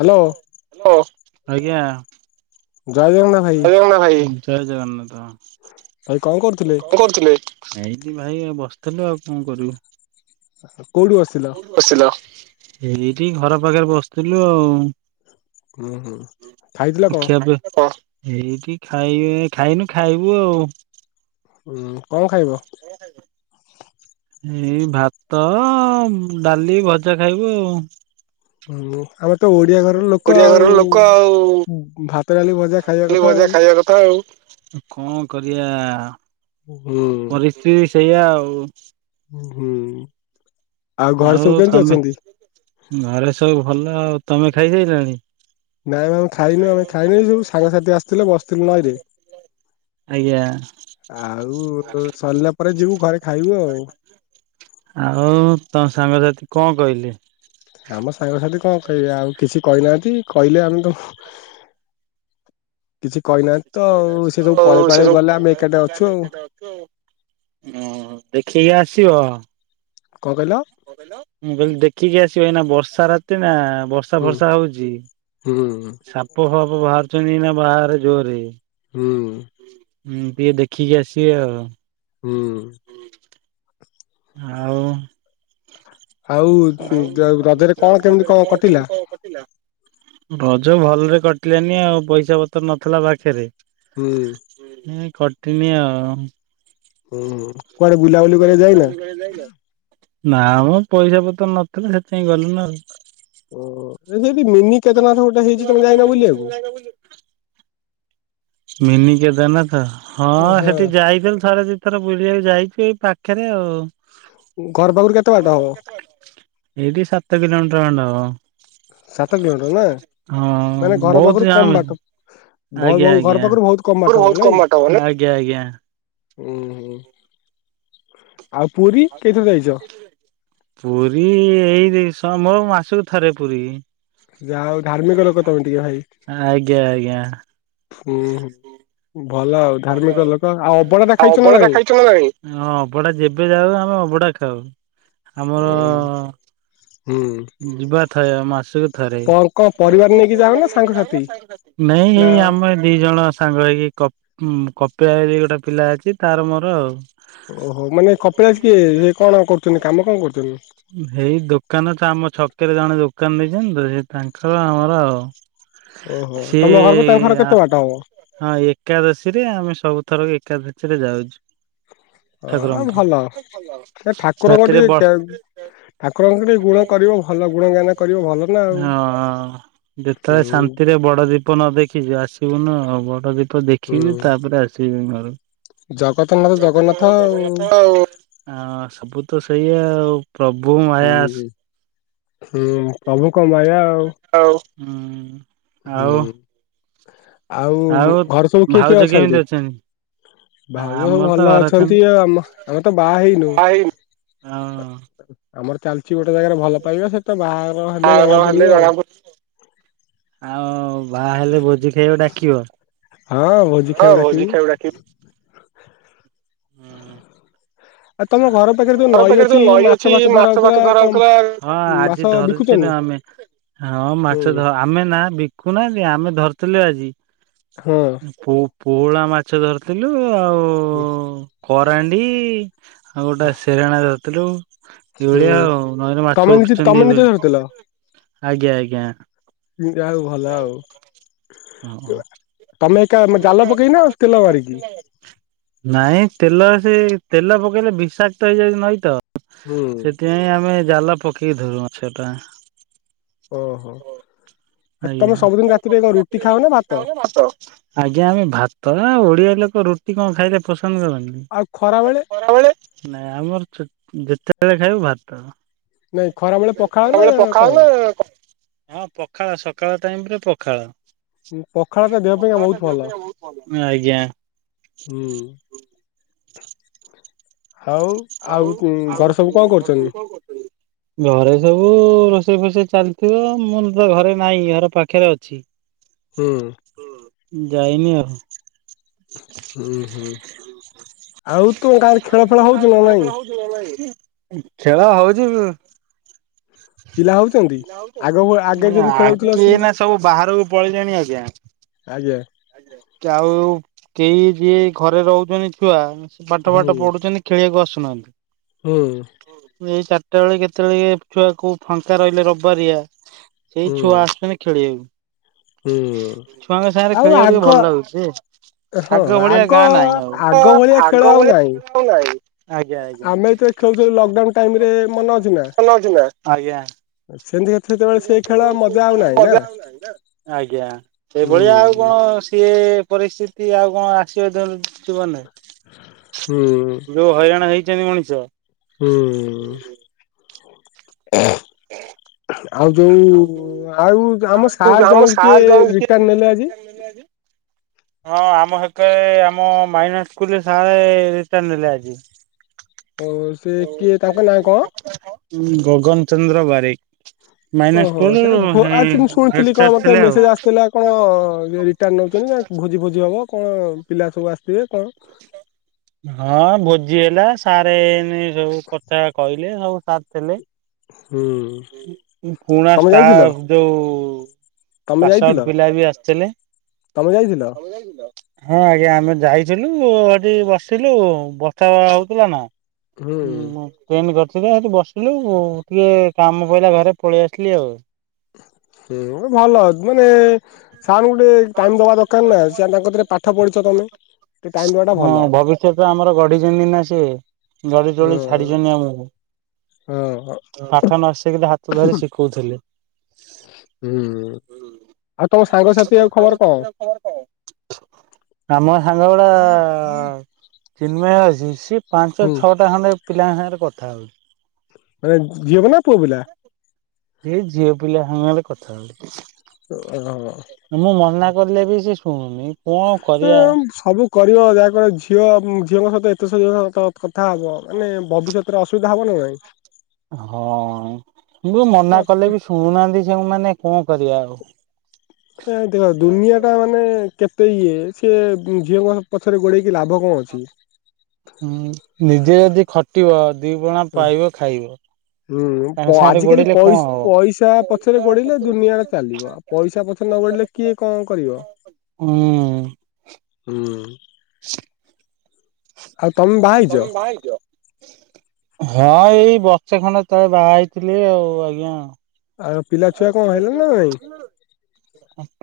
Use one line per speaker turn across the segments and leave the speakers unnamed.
Hello
ଆଜ୍ଞା
ଜୟ ଜଗନ୍ନାଥ ଭାଇ
[unintelligible] ଭାଇ। ଜୟ ଜଗନ୍ନାଥ
ଭାଇ କଣ କରୁଥିଲେ
[unintelligible] ଏଇତି ଭାଇ ଆଉ ବସିଥିଲୁ ଆଉ କଣ କରିବୁ?
କୋଉଠି ବସିଥିଲ?
ଏଇଠି ଘର ପାଖରେ ବସିଥିଲୁ ଆଉ।
ହୁଁ, ହୁଁ ଖାଇଥିଲ
[unintelligible]
କଣ
[unintelligible] ଏଇଠି ଖାଇବେ ଖାଇନୁ ଖାଇବୁ ଆଉ।
ଉଁ, କଣ ଖାଇବ?
ଏଇ ଭାତ ଡାଲି ଭଜା ଖାଇବୁ ଆଉ।
ହ୍ନୁ [unintelligible] ତ ଓଡିଆ ଘର ର ଲୋକ ଆଉ ଭାତ ଡାଲି ଭଜା ଖାଇବା କଥା ଆଉ।
କଣ କରିବା।
ହୁଁ
ପରିସ୍ଥିତି ସେୟା ଆଉ।
ହୁଁ ଆଉ ଘରେ ସବୁ କେମିତି ଅଛନ୍ତି?
ଘରେ ସବୁ ଭଲ ଆଉ ତମେ ଖାଇସାଇଲଣି?
ନାଇଁ ମ ଖାଇନୁ ଆମେ ଖାଇନି ସବୁ ସାଙ୍ଗସାଥି ଆସିଥିଲେ ବସିଥିଲୁ ନଈଁରେ।
ଆଜ୍ଞା
ଆଉ ସରିଲା ପରେ ଯିବୁ ଘରେ ଖାଇବୁ ଆଉ।
ଆଉ ତମ ସାଙ୍ଗସାଥି କଣ କହିଲେ?
ଆମ ସାଙ୍ଗସାଥି କଣ କହିବେ ଆଉ କିଛି କହିନାହାନ୍ତି କହିଲେ ଆମେ ତ କିଛି କହିନାହାନ୍ତି ତ
କିଛି କହି
ଆଉ ସେ
ନାହାନ୍ତି ତ
ସବୁ ପଳେଇ
ଆଉ ସେ
ପାଳେଇ
ସବୁ
ଗଲେ
ପଳେଇ
ଆମେ
ପାଳେଇ
ଏକାଠି
ଗଲେ
ଅଛୁ
ଆମେ
ଆଉ
ଏକାଠି ଅଛୁ। ଅହ ଦେଖିକି ଆସିବ।
କଣ କହିଲ?
ମୁଁ କହିଲି ଦେଖିକି ଆସିବ ଏଇନା ବର୍ଷା ରାତି ନା ବର୍ଷା ବର୍ଷା
ହୁଁ
ଫର୍ଷା ହଉଜି
ହୁଁ।
ସାପ ଫାପ ବାହାରୁଛନ୍ତି ନା ବାହାରେ ଜୋରରେ।
ହୁଁ
ହୁଁ ଟିକେ ଦେଖିକି ଆସିବେ ଆଉ।
ହୁଁ
ଆଉ
ଆଉ ରଜରେ କଣ କେମିତି କଣ କଟିଲା?
ଭଜ ଭଲରେ କଟିଲାନି ଆଉ ପଇସା ପତ୍ର ନଥିଲା ପାଖରେ।
ହୁଁ
ଏ କଟିିନି ଆଉ।
କୁଆଡେ ବୁଲାବୁଲି କରିବାକୂ ଯାଇନ?
[unintelligible] ନା ମ ପଇସା ପତ୍ର ନଥିଲା ସେଥିପାଇଁ ଗଲୁ ନା ଆଉ।
ଓ ସେଇଠି ମିନି କେଦାରନାଥ ଗୋଟେ ହେଇଛି ତମେ ଯାଇନ ବୁଲିବାକୁ।
[unintelligible] ମିନି କେଦାରନାଥ ହଁ
ହଁ
ସେଠି ଯାଇଥିଲି ଥରେ ଥର ବୁଲିବାକୁ ଯାଇଛି ଏଇ ପାଖରେ ଆଉ।
ଘର ପାଖରୁ କେତେ ବାଟ ହବ?
ଏଇଢ଼ି ସାତ କିଲୋମିଟର ଖଣ୍ଡେ
ସାତ କିଲୋମିଟର ନା
ହବ। ହଁ
ମାନେ ଘର ପାଖରୁ
ବହୁତ
କମ
ଜାମେ
ବାଟ ଭ
ଆଜ୍ଞା-
ବହୁ
ଆଜ୍ଞା।
ଘର
[unintelligible]
ପାଖରୁ ବହୁତ କମ ବାଟ ହବ
ଆଜ୍ଞା
ନାଇଁ
ଆଜ୍ଞା।
ହୁଁ, ହୁଁ ଆଉ ପୁରୀ କେଥର ଯାଇଛ?
ପୁରୀ ଏଇ ସମ ମୋ ମାସକୁ ଥରେ ପୁରୀ।
ଯାହୋଉ ଧାର୍ମିକ ଲୋକ ତମେ ଟିକେ ଭାଇ।
ଆଜ୍ଞା ଆଜ୍ଞା।
ହୁଁ ହୁଁ ଭଲ ଆଉ। ଧାର୍ମିକ ଲୋକ ଅବଢା ଟା
ଆଉ
ଖାଇଛ ନା
ଅବଢାଟା
ନାଇଁ?
ଖାଇଚନ୍ତି ନା ନାଇଁ? ହଁ ଅଭଡ଼ା ଯେବେ ଯାଉ ଆମେ ଅଭଡ଼ା ଖାଉ। ଆମର
ଉଁ ହୁଁ।
ଯିବା ଥାଏ ଆ ମାସକୁ ଥରେ
କଣ କଣ ପରିବାର ନେଇକି ଯାଅ ନା ସାଙ୍ଗସାଥି
ନାଇଁ ଏଇ
ନା
ଆମେ ଦିଜଣ ସାଙ୍ଗ ହେଇକି କ-କପିସରେ ଗୋଟେ ପିଲା ଅଛି ତାର ମୋର ଆଉ।
ଓହୋ ମାନେ କପିଳାସ କିଏ ସେ କଣ କରୁଚନ୍ତି କାମ କଣ କରୁଚନ୍ତି?
ହେଇ ଦୋକାନ ତ ଆମ ଛକିରେ ଜଣେ ଦୋକାନ ଦେଇଚନ୍ତି ତ ସେ ତାଙ୍କର ଆମର ଆଉ।
ଓହୋ
ସିଏ
ତମ ଘରକୁ ତାଙ୍କ ଘର କେତେ ବାଟ ହବ?
ହଁ ଏକାଦଶୀରେ ଆମେ ସବୁ ଥର ଏକାଦଶୀରେ ଯାଉଚୁ।
ହବ ହଁ
ଠାକୁରଙ୍କ
ଭଲ ସେ
ପାଖକକୁ
ଠାକୁରଙ୍କ
ରାତିରେ
ଟିକେ
ବର୍
ଠାକୁରଙ୍କ ଟିକେ ଗୁଣ କରିବ ଭଲ ଗୁଣ ଗାନ କରିବ ଭଲ ଆଉ
ନା ହଁ ହଁ। ଯେତେବେଳେ
ହୁଁ
ଶାନ୍ତିରେ ବଡଦୀପ ନ ଦେଖିଚି ଆସିବୁନୁ ଆଉ ବଡ ଦୀପ ଦେଖିବି
ହୁଁ
ତାପରେ ଆସ ସିବି ଘରକୁ।
ଜଗତନାଥ ଜଗନ୍ନାଥ ଆଉ
ଆଁ ସବୁ ତ ସେଇ ଆଉ ପ୍ରଭୁ ମାୟା ସ୍
ହୁଁ ହୁଁ ପ୍ରଭୁଙ୍କ ମାୟା ଆଉ
ହୁଁ ଆଉ
ହୁଁ।
ଆଉ
ଘରେ ସବୁ କିଏ କିଏ
ଭାଉଜ କେମିତି ଅଛନ୍ତି?
ଭାଉଜ ସବୁ
ଆମର
ଭଲ
ତ ଘରେ
ଅଛନ୍ତି ଆଉ ଆମ ଆମେ ତ ବାହା
ଅଛନ୍ତି
ହେଇନୁ
ହଁ।
ଆମର ଚାଲିଚି ଗୋଟେ ଜାଗାରେ ଭଲ ପାଇବା ସେ ତ ବାହାଘର ହେଲେ ଜଣା ପଡିବ ଆଉ।
ଆଉ ବାହା ହେଲେ ଭୋଜି ଖାଇବାକୁ
ହଁ ଭୋଜି ଖାଇବାକୁ ଡାକିବୁ
ଡାକିବ। ହୁଁ।
ଆଉ
ଆ
ଘର ପାଖରେ ଯୋଉ
ତମ ଘର
ନଈ
ପାଖରେ
ଅଛି
ଯୋଉ ନଈ ଅଛି
ଫାଛ ଧରା
ମାଛ
ହଉଥିଲା
ଫାଛ ଧରା
କଣ
ହୋଉଥୁଲା ଜି
ମାଛ
ଧରୁଥିଲେ
ବିକୁଛନ୍ତି?
ଆମେ ହଁ ମାଛ
ହୁଁ
ଧ ଆମେ ନା ବିକୁନାହାନ୍ତି ଆମେ ଧରିଥିଲୁ ଆଜି।
ହଁ।
ପୋ-ପୋହଳା ମାଛ ଧରିଥିଲୁ ଆଉ କରାଣ୍ଡି ଆଉ ଗୋଟେ ସେରାଣା ଧରିଥିଲୁ ଏଇଭଳିଆ
ହୁଁ
ଆଉ ନଈରେ
ତମେ
ମାଛ
ନିଜେ ତମେ
ଉଠୁଚନ୍ତି ଏବେ।
ନିଜେ ଧରିଥିଲ?
ଆଜ୍ଞା ଆଜ୍ଞା।
ହୁଁ ଯାହୋଉ ଭଲ ଆଉ। ତମେ ଏକା ଜାଲ ପକେଇନା ତେଲ ମାରିକି?
ହଁ। ନାଇଁ ତେଲ ସେ ତେଲ ପକେଇଲେ ବିଷାକ୍ତ ହେଇଯାଉଚି ନଈ ତ।
ଓହୋ।
ସେଇଁ ଆମେ ଜାଲ ପକେଇକି ଧରୁଁ ମାଛଟା।
ଓହୋ।
ତମେ ସବୁଦିନ ରାତିରେ ରୁଟି ଖାଅ ନା ଭାତ? ଆଜ୍ଞା ଆମେ ଭାତ ନା ଓଡିଆ ଲୋକ ରୁଟି କଣ ଖାଇଲେ ପସନ୍ଦ କରନ୍ତି।
ଆଉ ଖରା ବେଳେ
ନାଇଁ ଆମର ଚୁ ଯେତେବେଳେ ଖାଇବୁ ଭାତ।
ଖରା ବେଳେ
ନାଇଁ
ପଖାଳ ନା
ଖରାବେଳେ
କଣ?
ପଖାଳ ନା କଣ? ହଁ ପଖାଳ ସକାଳ ଟାଇମରେ ପଖାଳ।
ପଖାଳ ଟା ଦେହ ପାଇଁକା ବହୁତ
ପଖାଳଟା
ଭଲ
ଦେହ ପାଇଁ ବୋହୁତ
ହୁଁ।
ଭଲ।
ହହଉ ଆଉ କୁଁ ଘରେ ସବୁ କଣ କରୁଚନ୍ତି?
ଘରେ ସବୁ ରୋଷେଇ ଫୋଷେଇ ଚାଲିଥିବ ମୁଁ ତ ଘରେ ନାହିଁ ଘର ପାଖରେ ଅଛି।
ହୁଁ।
ଯାଇନି ଆଉ।
ହୁଁ ହୁଁ ଆଉ ତୁମ ଗାଁରେ ଖେଳ ଫେଳ ହୋଉଚି ନା ନାଇଁ?
ଖେଳ ହୋଉଚି ବୁ
ପିଲା ହୋଉଚନ୍ତି ଆଗଭ ଆଗେ ଯେମିତି ଖେଳ
ଆଗେ
ହୋଉଥିଲ ସେମତି
ଏଇନା ସବୁ ବାହାରକୁ
ଆଜ୍ଞା।
କିଏ ଆଉ କେହି ଯିଏ ଘରେ ରହୁଚନ୍ତି ଛୁଆ ସେ ପାଠ ଫାଠ
ହୁଁ
ପଢୁଚନ୍ତି। ଖେଳିବାକୁ ଆସୁନାହାନ୍ତି।
ହୁଁ।
ଏଇ ଚାରିଟା ବେଳେ କେତେବେଳେ ଇଏ ଛୁଆ କୋଉ ଫାଙ୍କା ରହିଲେ ରବିବାରିଆ ସେଇ
ହୁଁ
ଛୁଆ ଆସପେନି
ହୁଁ
ଖେଳିବାକୁ। ଛୁଆଙ୍କ ସାଙ୍ଗରେ
ଆଉ
ଖେଳିବାକୁ ଟିକେ
ଆଗ
ଭଲ ଲାଗୁଚି। ଆଗ ଭଳିଆ ଗାଁ ନାହିଁ ଆଉ।
ଆଗ ଭଳିଆ ଖେଳ ଆଉ ନାହିଁ
ଆଜ୍ଞା ଆଜ୍ଞା। ଆଜ୍ଞା।
ଆମେ ଯେତେବେଳେ ଖେଳୁଥିଲୁ
ଆଜ୍ଞା
ଲକଡାଉନ ଟାଇମ ରେ ମନେ ଅଛି ନା ସେମିତି ସେତେବେଳେ ସେଇ ଖେଳ ମଜା ଆଉ ନାହିଁ ନା
ସେଇଭଳିଆ ଆଉ
ହୁଁ
କଣ ସିଏ ପରିସ୍ଥି ତି ଆଉ କଁ ଆସିବ ଦୋନ ଜୀବନରେ
ହୁଁ
ଯୋଉ ହଇରାଣ ହେଇଚନ୍ତି ମଣିଷ।
ହୁଁ।
ହ
ଆଉ ଯୋଉ ଆଉ ଆମ ସାର୍ ଜଣେ କିଏ ରିଟାର ନେଲେ ଆଜି?
ହଁ ଆମ ହେକେରେ ଆମ ମାଇନସ୍କୁଲରେ ସାରେ ରିଟାଡ୍ ନେଲେ ଆଜି।
ଓହ ସେ କିଏ ତାଙ୍କ ନାଁ କଁ?
ଉଁ ଗଗନ ଚନ୍ଦ୍ର ବାରିକ। ମାଇନର
ଓହୋ
ସ୍କୁଲ
ସେ ଭୋ ଆଜି ମୁଁ
ହେଡ
ଶୁଣିଥିଲି କଁ
ସାର୍
ମତେ
ଥିଲେ ଆଉ।
ମେସେଜ ଆସିଥିଲା କଣ ଇଏ ରିଟାଡ୍ ନଉଚନ୍ତି ଭୋଜି ଫୋଜି ହବ କଁ ପିଲା ସବୁ ଆସିଥିବେ କଁ।
ହଁ ଭୋଜି ହେଲା ସାରେ ଏମୀ ସବୁ କଥା କହିଲେ ସବୁ ସାର୍ ଥିଲେ।
ହୁଁ
ଉ ପୁରୁଣା
ତମେ ଯାଇଥିଲ
ଷ୍ଟାଫ ଯୋଉ
ତମେ ଯାଇଥିଲ?
ଟାଇବି ଆସିଥିଲେ।
ତମେ ଯାଇଥିଲ?
ହଁ ଆଜ୍ଞା ଆମେ ଯାଇଥିଲୁ ମୁଁ ହେଟି ବଷ ଥିଲୁ ବଚା ହଉଥିଲା ନା
ହୁଁ
ଉମ ମୁଁ ଟେମ କରିଥଲା ହେଠି ବସିଲୁ ମୁ ଟିକେ କାମ ପହିଲା ଘରେ ପଳେଇ ଆସିଲି ଆଉ।
ହୁଁ ଭଲ ମାନେ ସାରଙ୍କୁ ଟିକେ ଟାଇମ ଦବା ଦକାର ନା ସିଆନ କତିରେ ପାଠ ପଢିଛ ତମେ ଟିକେ ଟାଇମ ଦବା ଟା ଭଲ।
ସେ ତ ଆମର ଗଢିଛନ୍ତି ନା ସେ ଗଢି ତୋଳି
ହୁଁ
ଛାଡିଚନ୍ତି ଆମକୁ।
ହଁ ହଁ।
ପାଠ ନ ଶିଖିଲେ ହାତ ଧରି ଶିଖଉଥିଲେ।
ହୁଁ ଆଉ ତମ ସାଙ୍ଗସାଥି ଆଉ ଖବର କଁ?
ଆମ ସାଙ୍ଗଉଡା ଚିନ୍ମୟ ଅଛି ସିଏ ପାଞ୍ଚ
ହୁଁ
ଛଅଟା ଖଣ୍ଡେ ପିଲାଙ୍କ ସାଙ୍ଗରେ କଥା ହଉ।
ମାନେ ଝିଅପିଲା ପୁଅ ପିଲା?
ଏଇ ଝିଅ ପିଲା ସାଙ୍ଗରେ କଥା ହଉ
ଓହ।
ମୁଁ ମନା କଲେବି ସେ ଶୁଣୁନି। କଣ କରିବା।
ଉଁ ସବୁ କରିବ ଯାହାକର ଝିଅ ଝିଅଙ୍କ ସହିତ ଏତେ ସ [unintelligible] କଥା ହବ ମାନେ ଭବିଷ୍ୟତରେ ଅସୁବିଧା ହବ ନା ନାଇଁ।
ହଁ ମୁ ମନା
ନାଇଁ
କଲେ ବି ଶୁଣୁନାହାନ୍ତି ସେମାନେ କଁ କରିବା ଆଉ?
ଏ ଦେଅ ଦୁନିଆ ଟା ମାନେ କେତେ ଇଏ ସିଏ ଝିଅଙ୍କ ପଛରେ ଗୋଡେଇକି ଲାଭ କଁ ଅଛି?
ହୁଁ ନିଜେ ଯଦି ଖଟିବ ଦି ପଣ ପାଇବ ଖାଇବ।
ହୁଁ
ତାଙ୍କ
ପ
ସାଙ୍ଗରେ
ଆଜିକାଲି
ଗୋଡେଇଲେ କଣ
ପଇସ
ହବ?
ପଇସା ପଛରେ ଗୋଢେଇଲେ ଦୁନିଆ ଚାଲିବ ପଇସା ପଛରେ ନଗୋଇଲେ କିଏ କଁ କରିବ
ହୁଁ
ହୁଁ। ଆଉ ତମେ
ତମେ ବାହା
ହେଇଛ
ତମେ ବାହା ହେଇଚ? ହଁ ଏଇ ବଚେ ଖଣ୍ଡେ ତଳେ ବାହା ହେଇଥିଲି ଆଉ ଆଜ୍ଞା।
ଆଉ ପିଲା ଛୁଆ କଁ ହେଇଲା ନାଇଁ?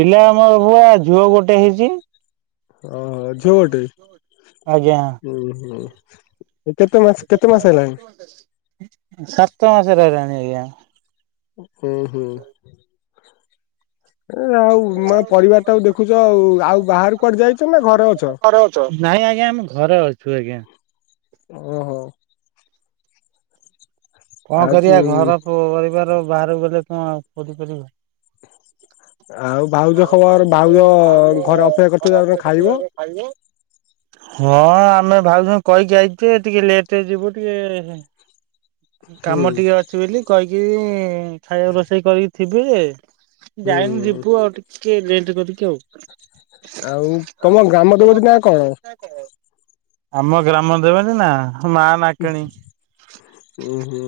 ପିଲା ଆମର ଘୁଆ ଝୁଅ ଗୋଟେ ହେଇଚି।
ଓହୋ ଝୁଅଟେ
ଆଜ୍ଞା
ଉଁ ହୁଁ। ଏ କେତେ ମାସ କେତେ ମାସ ହେଲାଣି?
କ ସାତ ମାସର ହେଲାଣି ଆଜ୍ଞା।
ଉଁ ହୁଁ। ଏ ଆଉ ମା ପରିବାର ଟାକୁ ଦେଖୁଛ ଆଉ ଆଉ ବାହାରକୁ କୁଆଡ଼େ ଯାଇଛ ନା ଘରେ ଅଛ?
ନାଇଁ ଆଜ୍ଞା ଆମେ ଘରେ ଅଛୁ ଆଜ୍ଞା।
ଓହୋ।
କଣ
ଆଉ ତୁ
କରିବା ଘର ପରିବାର ବାହାରକୁ ଗଲେ କଣ କରି ପାରିବା।
ଆଉ ଭାଉଜ ଖବର ଭାଉଜ ଘରେ ଅପେକ୍ଷା କରିଥିବେ ଏବେ ଖାଇବ।
ଖାଇବ। ହଁ ଆମେ ଭାଉଜ ଙ୍କୁ କହିକି ଆଇଚୁ ଯେ ଟିକେ ଲେଟ୍ ରେ ଯିବୁ ଟିକେ
ହୁଁ
କାମ ଟିକେ ଅଛି ବୋଲି କହିକିରି ଖାଇବା ରୋଷେଇ କରିକି ଥିବେ।
ହୁଁ
ଯାଇନୁ ଯିବୁ ଆଉ ଟିକେ ଲେଟ୍ କରିକି ଆଉ।
ଆଉ ତମ ଗ୍ରାମ ଦେବତି ନା କଣ?
ଆମ ଗ୍ରାମ ଦେବତି ନା ମା ନାକେଣୀ।
ଉଁ ହୁଁ।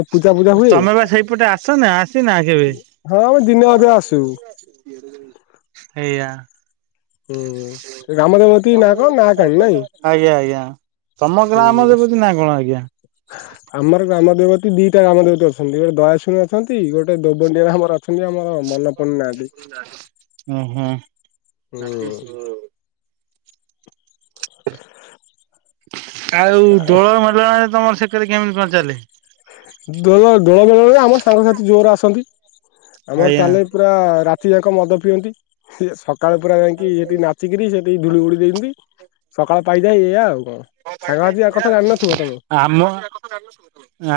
ଏ ପୂଜା ଫୂଜା ହୁଏ?
ତମେ ବା ସେଇପଟେ ଆସ ନା ଆସିନା କେବେ? ଆଜ୍ଞା।
ହୁଁ ଗ୍ରାମ ଦେବତୀ ନାଁ କଣ ନାଁ କାଣୀ ନାଇଁ
ଆଜ୍ଞା ଆଜ୍ଞା। ତମ ଗ୍ରାମ ଦେବତି ନା କଣ ଆଜ୍ଞା?
ହ ଆମର ଗ୍ରାମ ଦେବତି ଦିଟା ଗ୍ରାମ ଦେବତୀ ଅଛନ୍ତି ଗୋଟେ ଦୟାଶୁଣୀ ଅଛନ୍ତି ଗୋଟେ ଦୋବଡିଆ ଆମର ଅଛନ୍ତି ଆମ
ଓ ହୋ।
ହୁଁ
ଆଉ ଦୋଳ ମେଲଣରେ ତମର ସେକରେ କେମିତି କଣ ଚାଲେ?
ଦୋଳ ଦୋଳ ମେଲଣରେ ଆମର ସାଙ୍ଗସାଥି ଜୋର ଆସନ୍ତି ଆମର
ଆଜ୍ଞା
ଚାଲେ ପୁରା ରାତି ଯାକ ମଦ ପିଅନ୍ତି ସିଏ ସକାଳ ପୁରା ଯାଇକି ହେଠି ନା ଛିକିରି ସେଠି ଧଝଳି ବୁଳି ଦିଅନ୍ତି ସକାଳ ପାଇଯାଏ ଏଇଆ ଆଉ କଣ। ସାଙ୍ଗ [unintelligible] କଥା ଜାଣି ନଥିବ ତମେ।
ଆମ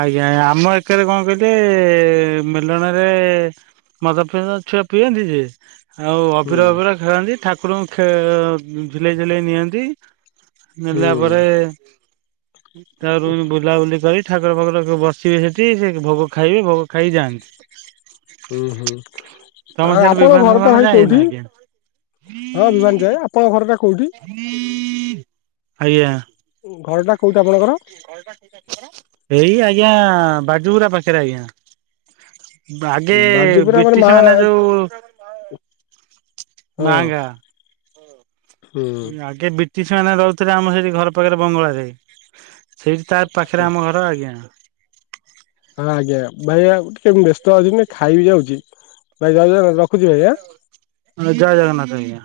ଆଜ୍ଞା ଆଜ୍ଞା ଆମ ଏକରେ କଣ କହିଲେ ମେଲଣରେ ମଦ ଫଦ ଛୁଆ ପିଅନ୍ତି ଯେ ଆଉ
ହୁଁ
ଅବିର ଫବିର ଖେଳନ୍ତି ଠାକୁରଙ୍କୁ ଖେ ଅ ଝୁଲେଇ ଝୁଲେଇ ନିଅନ୍ତି।
ହୁଁ
[unintelligible] ଏ ତାପରେ ଉମ୍ ବୁଲାବୁଲି କରି ଠାକୁର ଫାକୁର ବସ୍ ସିବେ ସେଠି ସେ ଭୋଗ ଖାଇବେ ଭୋଗ ଖାଇକି ଯାଆନ୍ତି।
ଉଁ ହୁଁ।
ତମ
ଆଉ
ସିଆଡେ
ଆପଣଙ୍କ
ବିମାନ ଫିମାନ
ଘରଟା ଭାଇ
ଯାଏ ନା
କୋଉଠି
କି?
ହଁ ବିମାନ ଯାଏ ଆପଣଙ୍କ ଘରଟା କୋଉଠି? ଘରଟା କୋଉଠି ଆପଣଙ୍କର
ଆଜ୍ଞା। ଏଇ ଆଜ୍ଞା ବାଜୁପୁରା ପାଖେରେ ଆଜ୍ଞା। ଆଗେ
ବାଜିପୁରା ମା
ବ୍ରିଟିଶ ମାନେ
ହଁ
ଯୋଉ ମାଙ୍ଗା
ହୁଁ।
ଗେ ବ୍ରିଟିଶ ମାନେ ରହୁଥିଲେ ଆମର ସେଠି ଘର ପାଖେରେ ବଙ୍ଗଳାରେ। ସେଇଠି ତା ପାଖେରେ
ହଁ
ଆମ ଘର ଆଜ୍ଞା।
ହଁ ଆଜ୍ଞା ଭାଇ ଆଉ ଟିକେ ମୁଁ ବ୍ୟସ୍ତ ଅଛି ଏଇନେ ଖାଇବି ଯାଉଛି ଭାଇ [unintelligible]
ହଁ ଜୟ ଜଗନ୍ନାଥ ଆଜ୍ଞା।